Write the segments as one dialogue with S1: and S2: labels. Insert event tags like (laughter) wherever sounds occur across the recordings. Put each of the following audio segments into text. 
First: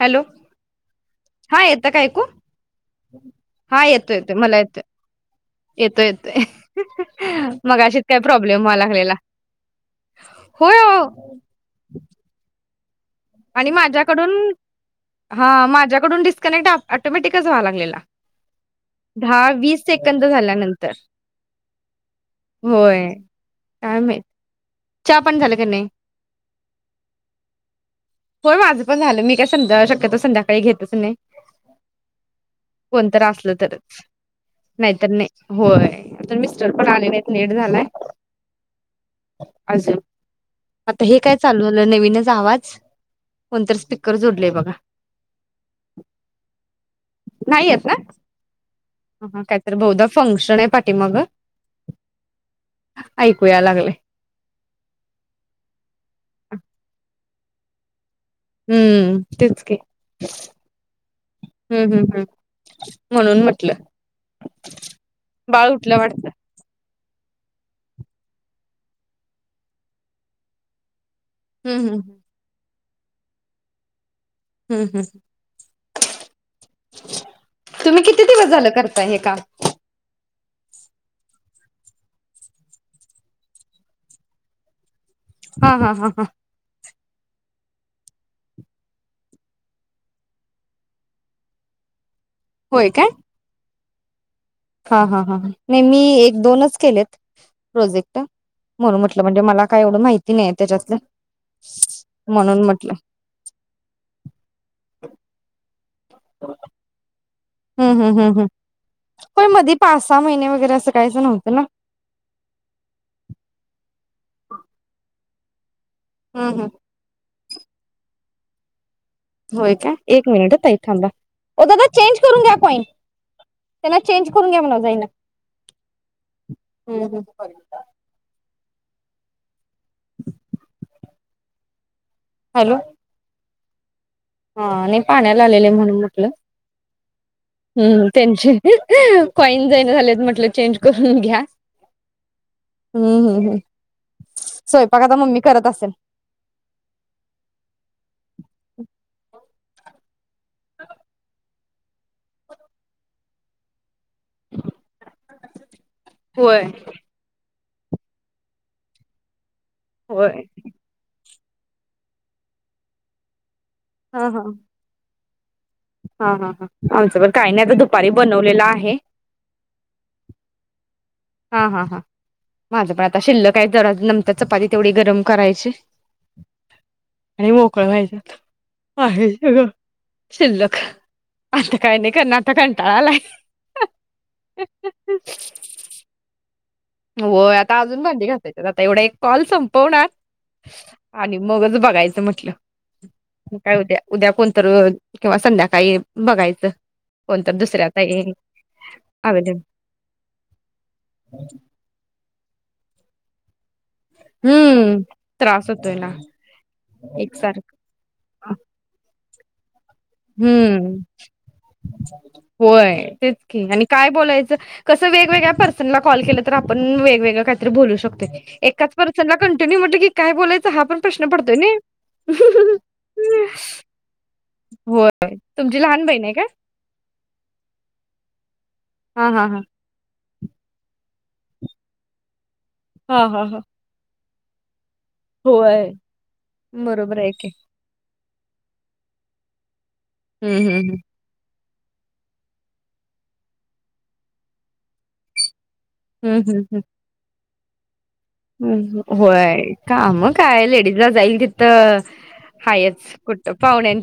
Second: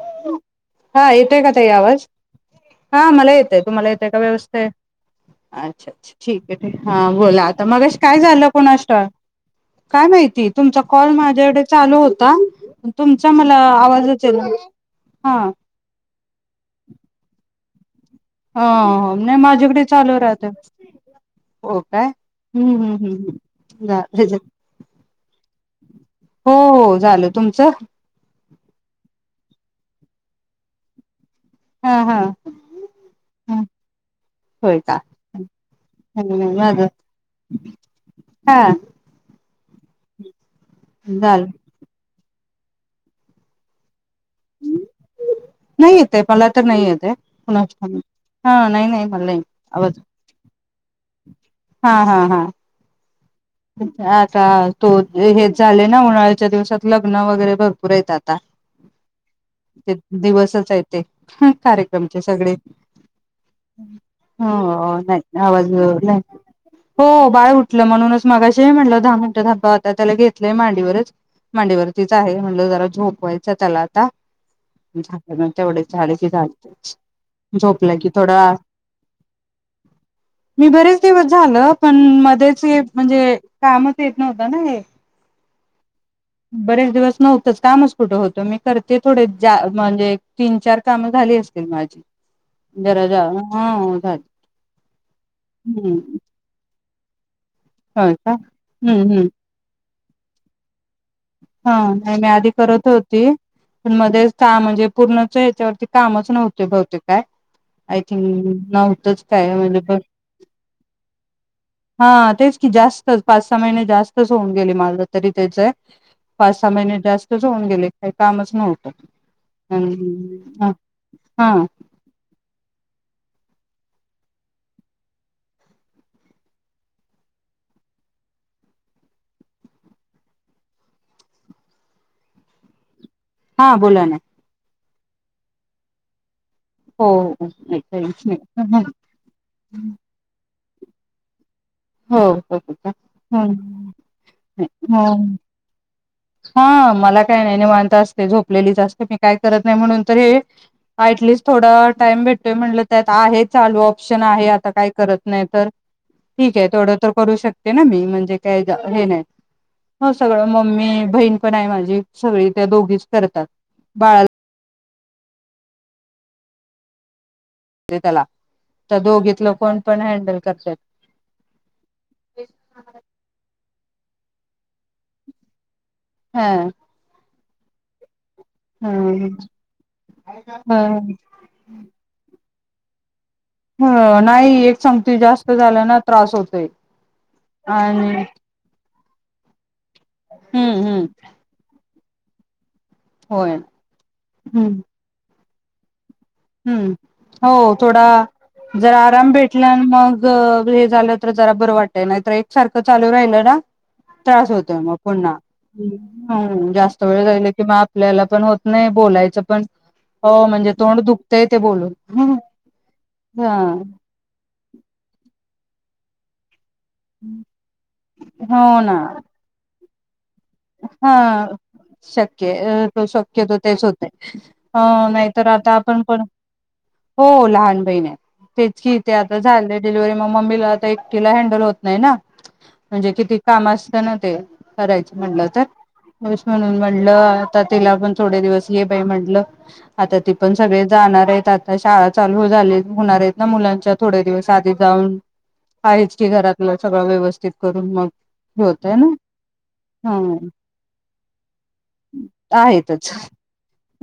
S1: Hello
S2: हा येतोय का
S1: हा
S2: ताई
S1: येतं
S2: आवाज?
S1: ऐकू
S2: हा मला येतोय.
S1: हा
S2: तुम्हाला येतोय
S1: येतो
S2: का
S1: मला
S2: व्यवस्थीत?
S1: येतोय.
S2: अच्छा,
S1: येतोय
S2: अच्छा ठीक आहे
S1: येतोय
S2: हा बोला. आता मगाशी
S1: मगाशीच
S2: काय झालं
S1: प्रॉब्लेम व्हाय
S2: कोणास ठाव.
S1: लागलेला
S2: काय माहिती
S1: होय
S2: तुमचा कॉल
S1: हो
S2: माझ्याकडे चालू होता. पण तुमचा मला आवाजच ये
S1: तून हा माझ्याकडून डिसका कनेक्ट ऍटोम्याटिकच व्हायलाय. लेला
S2: ह नाही माझ्याकडे चालू राहते
S1: झाल्यानंतर
S2: हो काय हं हं हं हं झीज
S1: च्या पाणी झालं का नही?
S2: हो हो झालं तुमचं?
S1: होय माझं पण झालं मी काय संध्या शक्यतो संध्याकाळी घेतच नाही.
S2: हा हा
S1: कोणतर असल तरच
S2: होय का
S1: नाहीतर नाही, होय अता मिस्टर
S2: माझ
S1: पण आले नाहीत लेट झालाय.
S2: हा
S1: आज आता हे काय चालू झालं नवीनच आवाज? वंतर स्टि कर जोडलय बघा.
S2: नाही येते मला तर नाही येते, कुणा
S1: नाही येत ना
S2: हा नाही नाही मला
S1: ह
S2: नाही
S1: हा कायतर
S2: आवाज
S1: बहुदा फंक्शन आहे पाठी
S2: हा हा हा
S1: ऐकूया लागले
S2: आता तो हेच झाले ना उन्हाळाच्या दिवसात लग्न वगैरे भरपूर येतात. ता
S1: हम्म तेच की
S2: ते दिवसच आहेत ते
S1: हम् हम्
S2: कार्यक्रमचे
S1: हम्
S2: सगळे
S1: म्हणून म्हटलं
S2: ह नाही
S1: बाळ
S2: आवाज
S1: उठलं
S2: नाही.
S1: वाटतं
S2: हो बाळ उठलं म्हणूनच मगाशी म्हटलं दहा मिनटं धाबा, तर त्याला घेतलाय मांडीवरच
S1: हम्म हम्
S2: मांडीवरतीच आहे म्हणलं जरा झोपवायचं त्याला आता
S1: हम्म हम्
S2: झाकलं न तेवढे झाले की झालं त्यांचं झोपलं
S1: तुम्ही
S2: की
S1: किती
S2: थोडा
S1: दिवस झालं करताय हे काम
S2: मी बरेच दिवस झालं पण मध्येच म्हणजे कामच येत नव्हतं ना हे.
S1: हा हा हा हा
S2: बरेच दिवस नव्हतंच कामच कुठं होतं मी करते थोडे जा म्हणजे तीन चार कामं झाली असतील माझी
S1: होय
S2: जरा
S1: काय
S2: जा हा (unintelligible)
S1: हा हा हा नाही मी
S2: हम्म
S1: एक दोनच केले
S2: होय
S1: प्रोजेक्ट
S2: का
S1: म्हणून
S2: हम्म
S1: म्हटल
S2: हम्म
S1: म्हणजे मला काय एवढं माहि ती नाही त्याच्यातलं
S2: हा नाही मी आधी
S1: म्हणून
S2: करत
S1: म्हटलं
S2: होती पण मध्येच चा म्हणजे पूर्णच याच्यावरती कामच नव्हत बहुतेक काय
S1: हम्
S2: आय
S1: हम् हम्
S2: थिंक
S1: हम्
S2: नव्हतच
S1: पण
S2: काय
S1: मध्ये
S2: म्हणजे
S1: पाच सहा महिने वगैरे असं काहीच नव्हतं ना
S2: हा तेच की जास्त पाच सहा महिने जास तस होऊन गेले माझ तरी तेच आहे.
S1: हम् हम्
S2: पासा महीने जास्त होऊन गेले काही कामच नव्हतं
S1: होय का एक मिनिट ह
S2: हम्म
S1: ताई थांबा
S2: हा
S1: ओ दादा चेंज करून घ्या कॉइन त्यांना चेंज करून घ्या म्हणाव जाईना (inaudible) हॅलो
S2: हा बोला ना
S1: ह नाही पाण्याला आलेले म्हणून म्हटलं
S2: हो हो हो
S1: हम्म त्यांची कॉईन जाईना झाल्यात म्हटल चेंज करून घ्या.
S2: हो
S1: हम्म हम्म हम्म स्वयंपाक
S2: हो
S1: आता मम्मी करत असल.
S2: हा मला काय नाही निवांत असते झोपलेलीच असते मी काय करत नाही म्हणून तर हे ॲटलिस्ट थोडावेळ टाइम भेटतोय म्हटलं त्यात आहे चालू शन आहे आता काय करत नाही तर ठीक
S1: होय
S2: आहे तेवढं तर करू शक ना मी म्हणजे काय हे नाही हो
S1: होय
S2: सगळ ममी बहीण पण आहे माझी सगळी त्या दोघीच करतात.
S1: ह
S2: बाळाला
S1: ह हा हा हा आमच पण काही नाही आता
S2: दे
S1: दुपारी
S2: त्याला
S1: बनवलेलं आहे
S2: तर दोघीतलं कोण पण हँडल करत्यात.
S1: हा हा हा माझं पण आता शिल्लकाय. जरा नंतर चपाती तेवढी गरम करायची
S2: ह
S1: आणि मोकळ व्हायच आहे सगळ शिल्लक
S2: ह
S1: आता काय नाही करणार अता कंटाळा आलाय.
S2: ह नाही एक संगती जास्त झाल्या ना त्रास होतोय.
S1: होय आता अजून
S2: आणि
S1: भांडी घासायची आता एवढे एक कॉलस संप तो नॅप
S2: हम्म हम्म
S1: आणि मगच बघायचं. म्हटलं
S2: होय
S1: मग काय उद्या. उद्या कोणतर किंवा संध्या काही
S2: ह्म हो थोडा जरा आराम
S1: अवेलेबल
S2: भेटला आणि मग हे झालं तर जरा बरं वाट नाहीतर एक सारखं चालू राहिल ना त्रास होतोय मग
S1: हम्म
S2: पुन्हा
S1: त्रास होतोय ना
S2: जास्त वेळ जाल कि म
S1: एकसारखं
S2: आपल्याला पण होत नाही बोलायचं. पण हो म्हणजे
S1: हम्म
S2: तोंड दुख
S1: होय तेच
S2: हा
S1: की आणि काय बोलायचं कस वेगवेग पर्सनला कॉल केलं तर आ पण वेगग काहीत बोलू शकतो
S2: हो ना
S1: एकाच पर्सनला कंटिन्यू म्ह म्हटलं की काय बोलायचं हा पण प्रश्न पडतोय नय.
S2: शक्य हा नाहीतर आता आपण पण हो लहान बहिण तेचकी ते
S1: हा
S2: आता
S1: हा हा
S2: जाल डिलेव्हरी म मम्मीला आता एकटीला हँडल होत नाही ना. म्हणजे
S1: हा
S2: किती
S1: हा हा
S2: काम असतं ना ते करायच म्हलं तर
S1: होय
S2: पुरुष म्हणून म्हणलं
S1: बरोबर आहे
S2: आ
S1: की
S2: तर तिला पण थोडे दिवस ये बाई म्हंटलं. आता ती पण
S1: हम्म हम्म
S2: सगळे
S1: हम्म
S2: जाणारे तात आ शाळा चालू झाली होणारेत ना मुलांच्या थोडे्या दिवस आधी जाऊन आहेच की घरातलं सगळं व्यवस्थित करून मग
S1: हम्
S2: होतय ना
S1: हम्म व्होय का अ मग
S2: ह
S1: काय लेडीजला जाईल किथं
S2: आहेतच
S1: हायच कुठ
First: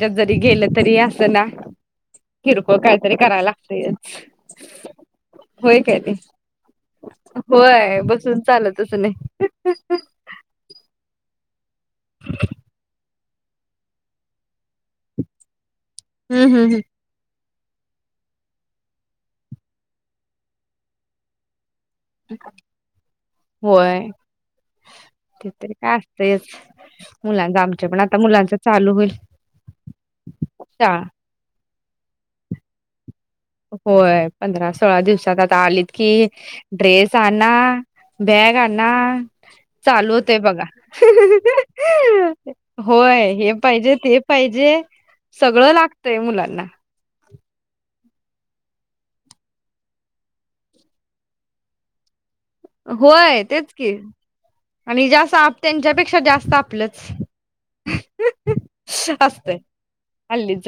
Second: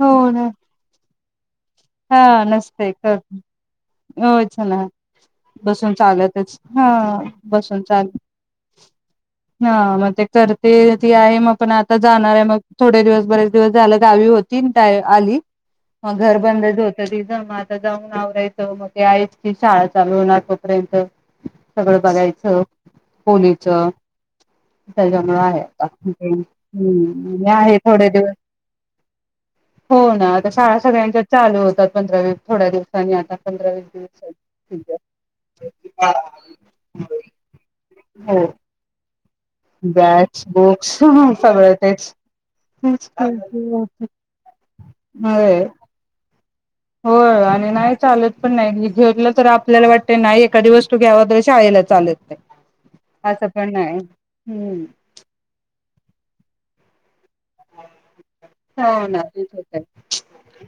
S2: हो
S1: जरी
S2: ना
S1: गेलं तरी अस ज ना
S2: हा
S1: किरकोळ
S2: नसते
S1: काहीतरी
S2: करत
S1: करायला लागतयच
S2: होच ना
S1: होय
S2: बसून
S1: काय ते
S2: चालतच हा बसून
S1: होय
S2: चाल
S1: बसून चालतच नाही
S2: हा म करते ती आ कायम आपण आत त जाणार आहे मग थोडे दिवस बरेच दिवस झालं गावी हो तीन टाय आली मग घर
S1: हम्म हम्म
S2: बंद
S1: हम्म
S2: आता जाऊन आवरायचं मग ते हायचकी शाळा चालू होणार तोपर्यंत सगळं बघायचं खोलीच
S1: होय
S2: त्याच्यामुळ
S1: ते
S2: आहे
S1: तरी काय
S2: आता
S1: असतयच मुलांच
S2: आहे
S1: आमच्या पण
S2: थोडे
S1: आता
S2: दिवस
S1: मुलांच चालू होईल
S2: हो ना आता शाळा सगळ्यांच्या चालू होत तर पंधरावी थोड्या दिवसांनी आता वीस
S1: होय
S2: दिवस
S1: पंधरा सोळा दिवसात आता आलीत की ड्रेस आण
S2: हो
S1: बॅग आणा चालू होतंय
S2: बॅग्स
S1: बघा
S2: बुक्स सगळं तेच तेच
S1: होय (unintelligible)
S2: तेच
S1: हे पाहिजे ते पाहिजे सगळं लागतय मुलांना
S2: हो आणि नाही चालत पण नाही घेऊलं तर आपल्याला वाटतं नाही एखादी वस्तू घ्याव तर शाळेला चालत नाही
S1: होय
S2: असं पण
S1: तेच कि
S2: नाही हम्म
S1: आणि जास्त आप त्यांच्यापेक्षा जास्त आपलं (inaudible)
S2: हो ना तेच
S1: असतयं
S2: होतंय.
S1: हल्लीच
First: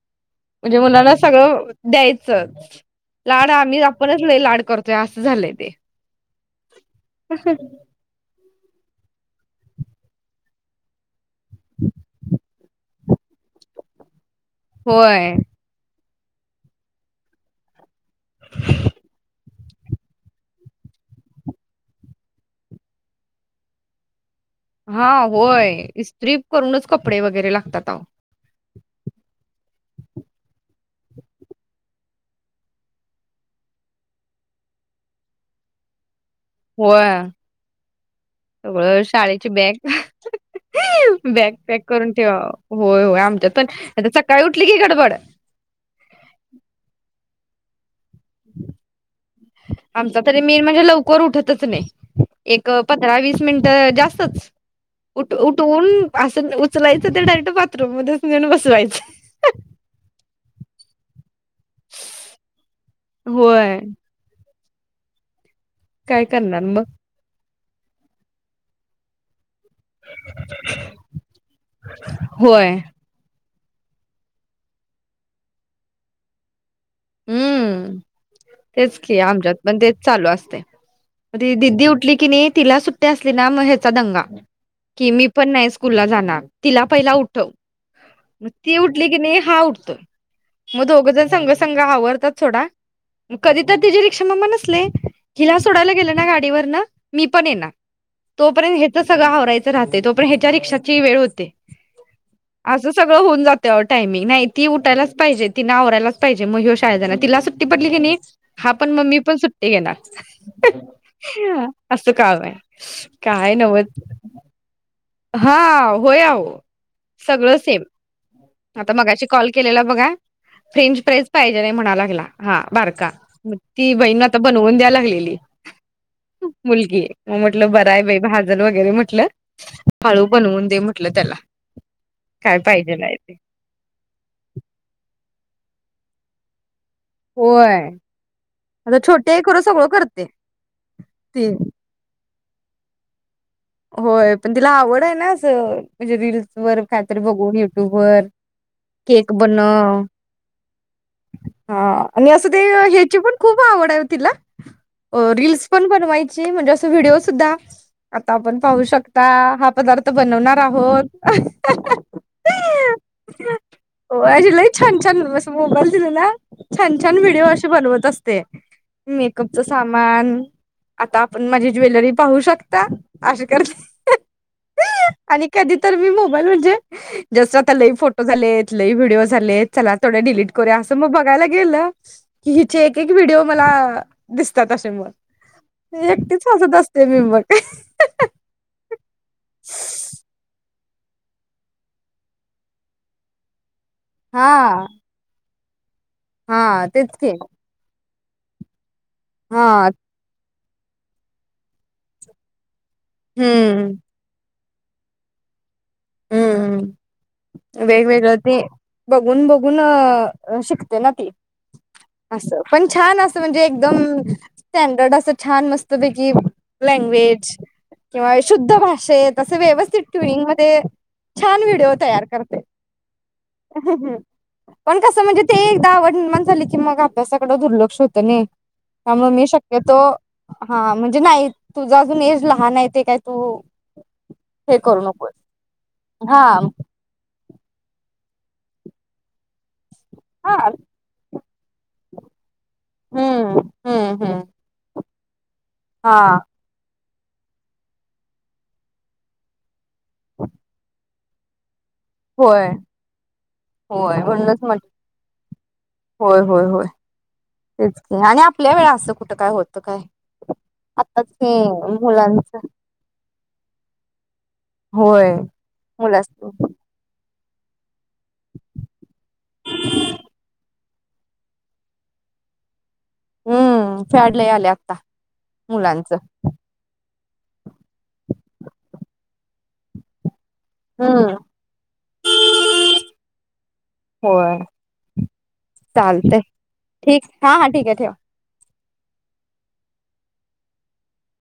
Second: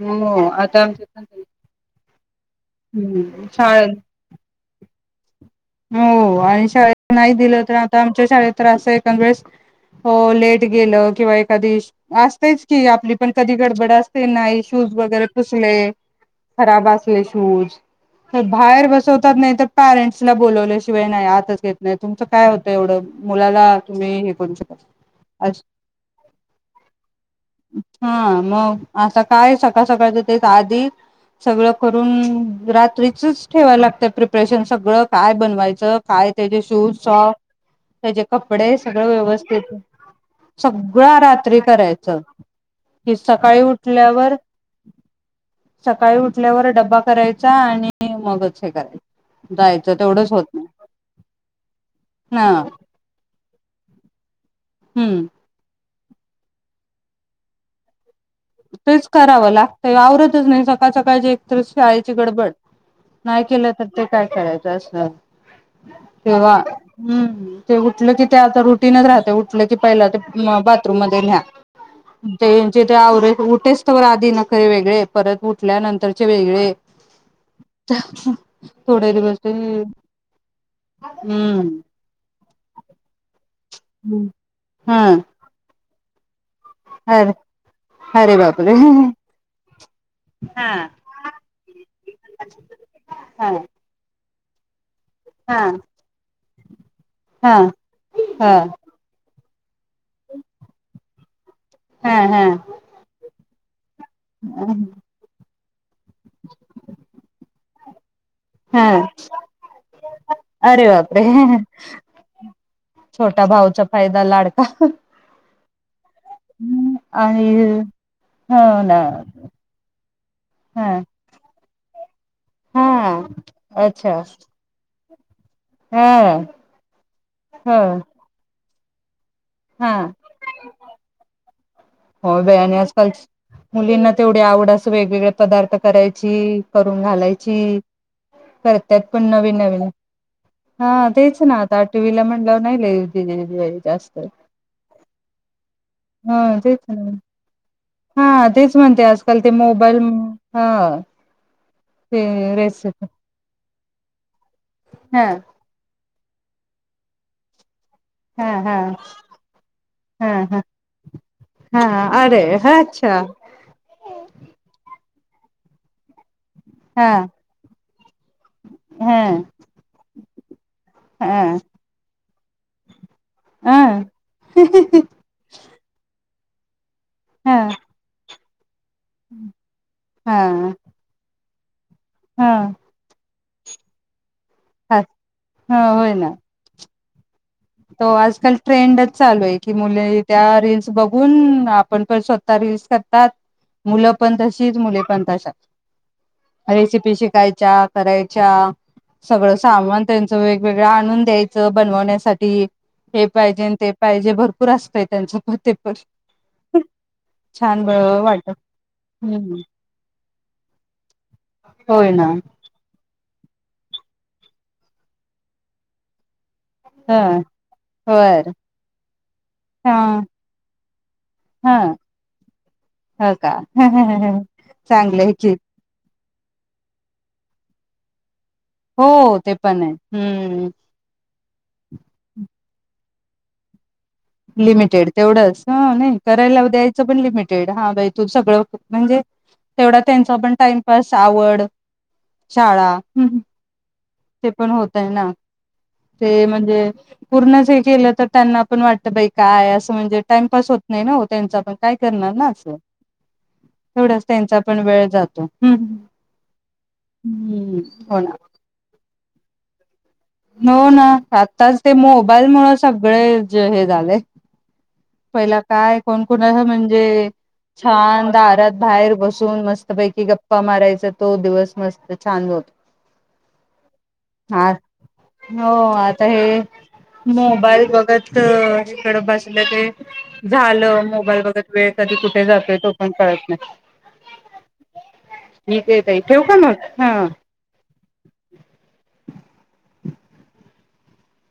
S2: हो आता
S1: मुलाना
S2: आमच्या
S1: सगळं द्यायचंच लाड आम्ही
S2: शाळेत
S1: आपणच लै लाड करतो ते अस झालयं ते
S2: हो आणि शाळेत नाही दिलं तर आता आमच्या शाळेत तर अस एखादवेळेस हो लेट गेलं किंवा एखादी असतयचं की आपली पण कधी गडबड अस नाही शूज वगैरे
S1: होय
S2: पुसले खराब असले शूज तर बाहेर बसवतात नाही तर पॅरंटस परेंट्स ला बोलवल्याशिवाय नाही आतच येत नाही तुमचं काय होतं एवढं मुलाला तुम्ही करू शकता
S1: हा होय इस्त्री करूनच कपडे वगैरे लागतात आओ
S2: हा मग आता काय सकाळ सकाळच तेच आधी सगळं करून रात्रीचच ठेवायला लागत प्रिपरेशन सगळं काय बनवायचं? काय त्याचे शूज,
S1: होय
S2: सॉक त्याचे कपडे सगळं
S1: शाळेची
S2: व्यवस्थित
S1: बॅग
S2: (unintelligible) सगळं
S1: बॅग
S2: रात्री
S1: पॅक करून
S2: करायचं
S1: ठेवा होय
S2: कि
S1: होय आमच्यात
S2: सकाळी
S1: पण आता
S2: उठल्यावर
S1: सकाळी उठली की गडबड
S2: सकाळी उठल्यावर डब्बा करायचा चहा आणि आणि मगच हे करायच जायच
S1: आमचा तरी मेन म्हणजे लवकर उठतच नाही
S2: हा
S1: एक पंधरा वीस मिनिट जास्तच
S2: हम्म
S1: उठ उठवून अस उचलायचं ते डायरेक्ट बाथरूम मध्येच नेऊन
S2: तेच
S1: बसवायचं
S2: करावं लागतय आवरतच नाही सक काल सकाळ ची तर शाळेची गडबड नाही केलं
S1: होय
S2: तर ते काय करायचं ते असणार
S1: काय
S2: तेेवा
S1: करणार मग
S2: हम्म ते उठले की ते आता रुटीनच राहतय उठल की पहिला ते बाथरूम मध्ये न्या ते
S1: होय
S2: त्याचं ते आवरे उठेसच तोवर आधी नखरे वेगळे परत उठल्यानंतरचे वेगळे
S1: हम्म तेच
S2: थोडे
S1: की
S2: दिवस ते
S1: आमच्यात पण तेच चालू असतय ती
S2: हम्म
S1: दिदी उठली की नाही तिला सुट्टी असली ना मग हेच नुसता दंगा
S2: हा
S1: की पण नाही स्कूलला जाणार तिला पहिला
S2: अरे
S1: उठव,
S2: अरे
S1: मग
S2: बापरे
S1: ती उठली किणी हा उठतोय
S2: हा
S1: मग दोघं जण संग स्कू संग आवरतात सोडा म
S2: हा
S1: कधीतर तिजी रिक क्षमामाण नसले हिला
S2: हा
S1: सोडायला गेलं ना गाडीवर ना मी पण
S2: हा
S1: येणार
S2: हा
S1: तोपर्यंत हेच सगळं आवरायचं राहते तोपर्यन्त ह्याच्या रिक्षाची वेळ होते
S2: हा
S1: असं सगळं होऊन जा तट टायमिंग नाही ती
S2: हा
S1: उठायलाच पाहिजेत. तिनं आवरायलाच पायजे मग ह्यो शाळे जाणार, तिला सुट्टी पडली किणी हा पण म मी पण सुट्टी घेणार,
S2: अरे बापरे
S1: ह्हाआ असं काम आय
S2: छोटा
S1: काय
S2: भाऊचा
S1: नव्हच
S2: फायदा लाडका
S1: हाव होय अवो
S2: आणि
S1: सगळं सेम
S2: हो
S1: आता
S2: ना
S1: मगाशी कॉल केलेला बघा
S2: हा
S1: फ्रेंच प्राईज पाहिजेल हाय म्हणा लागला हा बारका ती बहीण
S2: अच्छा
S1: आता बनवून द्याय लागलेली
S2: हा
S1: मुलगी मग म्हटलं
S2: ह
S1: बर हाय बई भाजल बग येरे म्हटलं
S2: हा
S1: हळू बनवून दे म्हटलं त्याला
S2: हो
S1: काय
S2: बाई आणि
S1: पाहिजेल
S2: आजकाल
S1: आय ते
S2: मुलींना तेवढी आवड असं वेगवेगळे पदार्थ करायची. करून
S1: होय
S2: घालायची
S1: आता
S2: करतात पण
S1: छोटे आहे
S2: नवीन
S1: खरं
S2: नवीन,
S1: सगळं करते
S2: हा तेच
S1: ती
S2: ना आता आटवीला म्हण तिला नाई लई दिलेलं वय जास्त
S1: होय पण तिला आवड आय ना अस म्हणजे रील
S2: हा तेच
S1: वर
S2: ना
S1: कायतरी बगून य वर
S2: हा तेच म्हणते
S1: केक
S2: आजकाल ते मोबाईल
S1: बनव
S2: हा
S1: हा आणि असं ते ह्याची पण खूप आवड आय ओ तिला
S2: हा
S1: अ रील्स पण बनव वायची म्हणजे अस व्हिडिओ सुद्धा
S2: हा
S1: आपण
S2: हा
S1: पाहू शकता हा पदार्थ
S2: हा
S1: बनवणार
S2: हा
S1: आहोत,
S2: हा अरे हा अच्छा
S1: ह्ह्ह्हअ ओ अशी लई छान छान वस मोबाईल दिलेला छान
S2: हा
S1: छान व्हिडिओ अशे बनवत असते,
S2: हा
S1: मेकअपच सामान आता
S2: हा
S1: आपण
S2: हा
S1: माझी ज्वेलरी पाहू शकता अशे करते
S2: हा
S1: ह ह ही आणि कधी तर मी मुग (unintelligible) जसं
S2: हा
S1: आता लई फोटो झालेत लय व्हिडिओ झालेत चला थोडे डिलीट करुया
S2: हा
S1: असं मग बघयला गेलं? हिचे एक एक व्हिडीओ मला दिसतात असे म
S2: हा होय ना
S1: एकटीच हसत अस (unintelligible)
S2: तो आजकाल ट्रेंडच चालू आहे की मुली त्या रिल्स बघून आपण पण स्वतः रिल्स करतात मुलं पण
S1: हा
S2: तशीच मुली पण तश्याच
S1: हा तेच
S2: रेसिपी
S1: की
S2: शिकायच्या करायच्या सगळं
S1: हा
S2: सामान त्यांचं वेग सगळं आणून द्यायचं बनवण्यासाठी ते हे पाहिजे आणि ते
S1: हम्म
S2: पाहिजे भरपूर भरपूर असतंय त्यांचं पण
S1: हम्म
S2: छान
S1: हम्म वेगवेगळं
S2: वाटत
S1: ते बघून
S2: हम्म
S1: बघून शिकते ना ती.
S2: होय ना
S1: असं पण छान अस म्हणजे एकदम स्टँडर्ड असं छान मस्त पैकी
S2: ह
S1: लँग्वेज किंवा
S2: बर
S1: शुद्ध भाषेत असं
S2: ह
S1: व्यवस्थित ट्विंग मध्ये छान व्हिडिओ
S2: ह
S1: तयार करतय.
S2: हो का
S1: पण कसं
S2: चांगलं आहे
S1: म्हणजे
S2: की
S1: ते एकदा आवड निर्माण झालं की मग अभ्यासाकड दुर्लक्ष होतं नई. त्यामुळे
S2: हो
S1: मी
S2: ते पण आहे
S1: शक्यतो
S2: हम्म
S1: हा म्हणजे नाही तुझा अजून एज लहान आहे ते काय तू हे करू
S2: लिमिटेड
S1: नको
S2: तेवढंच. हां नाही
S1: हा
S2: करायला लावू द्यायचं पण लिमिटेड हा बाई तू सगळं खूप म्हणजे तेवढा त्यांचा
S1: हा
S2: पण टाइमपास, आवड, शाळा
S1: हम्म हम्म हम्म
S2: ते पण होतं - त्यांना
S1: हा
S2: ते म्हणजे - पूर्ण जे केलं तर त्यांना पण वाटत बाई काय असं म्हजे टाईमपास होत नाही ना वो त्यांचा पण काय करणार ना
S1: होय
S2: असं
S1: होय
S2: तेवढाच त्यांचा
S1: म्हणूनच
S2: पण
S1: म्हट
S2: वेळ जातो
S1: होय होय होय
S2: ह्म्म
S1: तेच
S2: हो
S1: की
S2: ना
S1: आणि आपल्या वेळा असं कुठं काय होतं काय?
S2: हो ना आताच ते मोबाईलमुळे सगळे जे हे झालयं
S1: होय
S2: पहिला काय कोण
S1: मुलाच
S2: कुणाला म्हणजे -.? छान दारात बाहेर बसून मस्तपैकी गप्पा मारायचा तो दिवस मस्त छान
S1: हम्म फॅड लय आलय
S2: हा
S1: आत्ता
S2: हो आता हे मोबाईल बघितलं तिकडं बसलं ते झालं
S1: हम्म
S2: मोबाईल बगत वेळ कधी कुठे जातोय तो पण कळत नाही
S1: होय
S2: ठीक आहेे ताई
S1: चालतय
S2: ठेवू का मग
S1: ठीक
S2: हां
S1: हा हा ठीक आहे ठेवा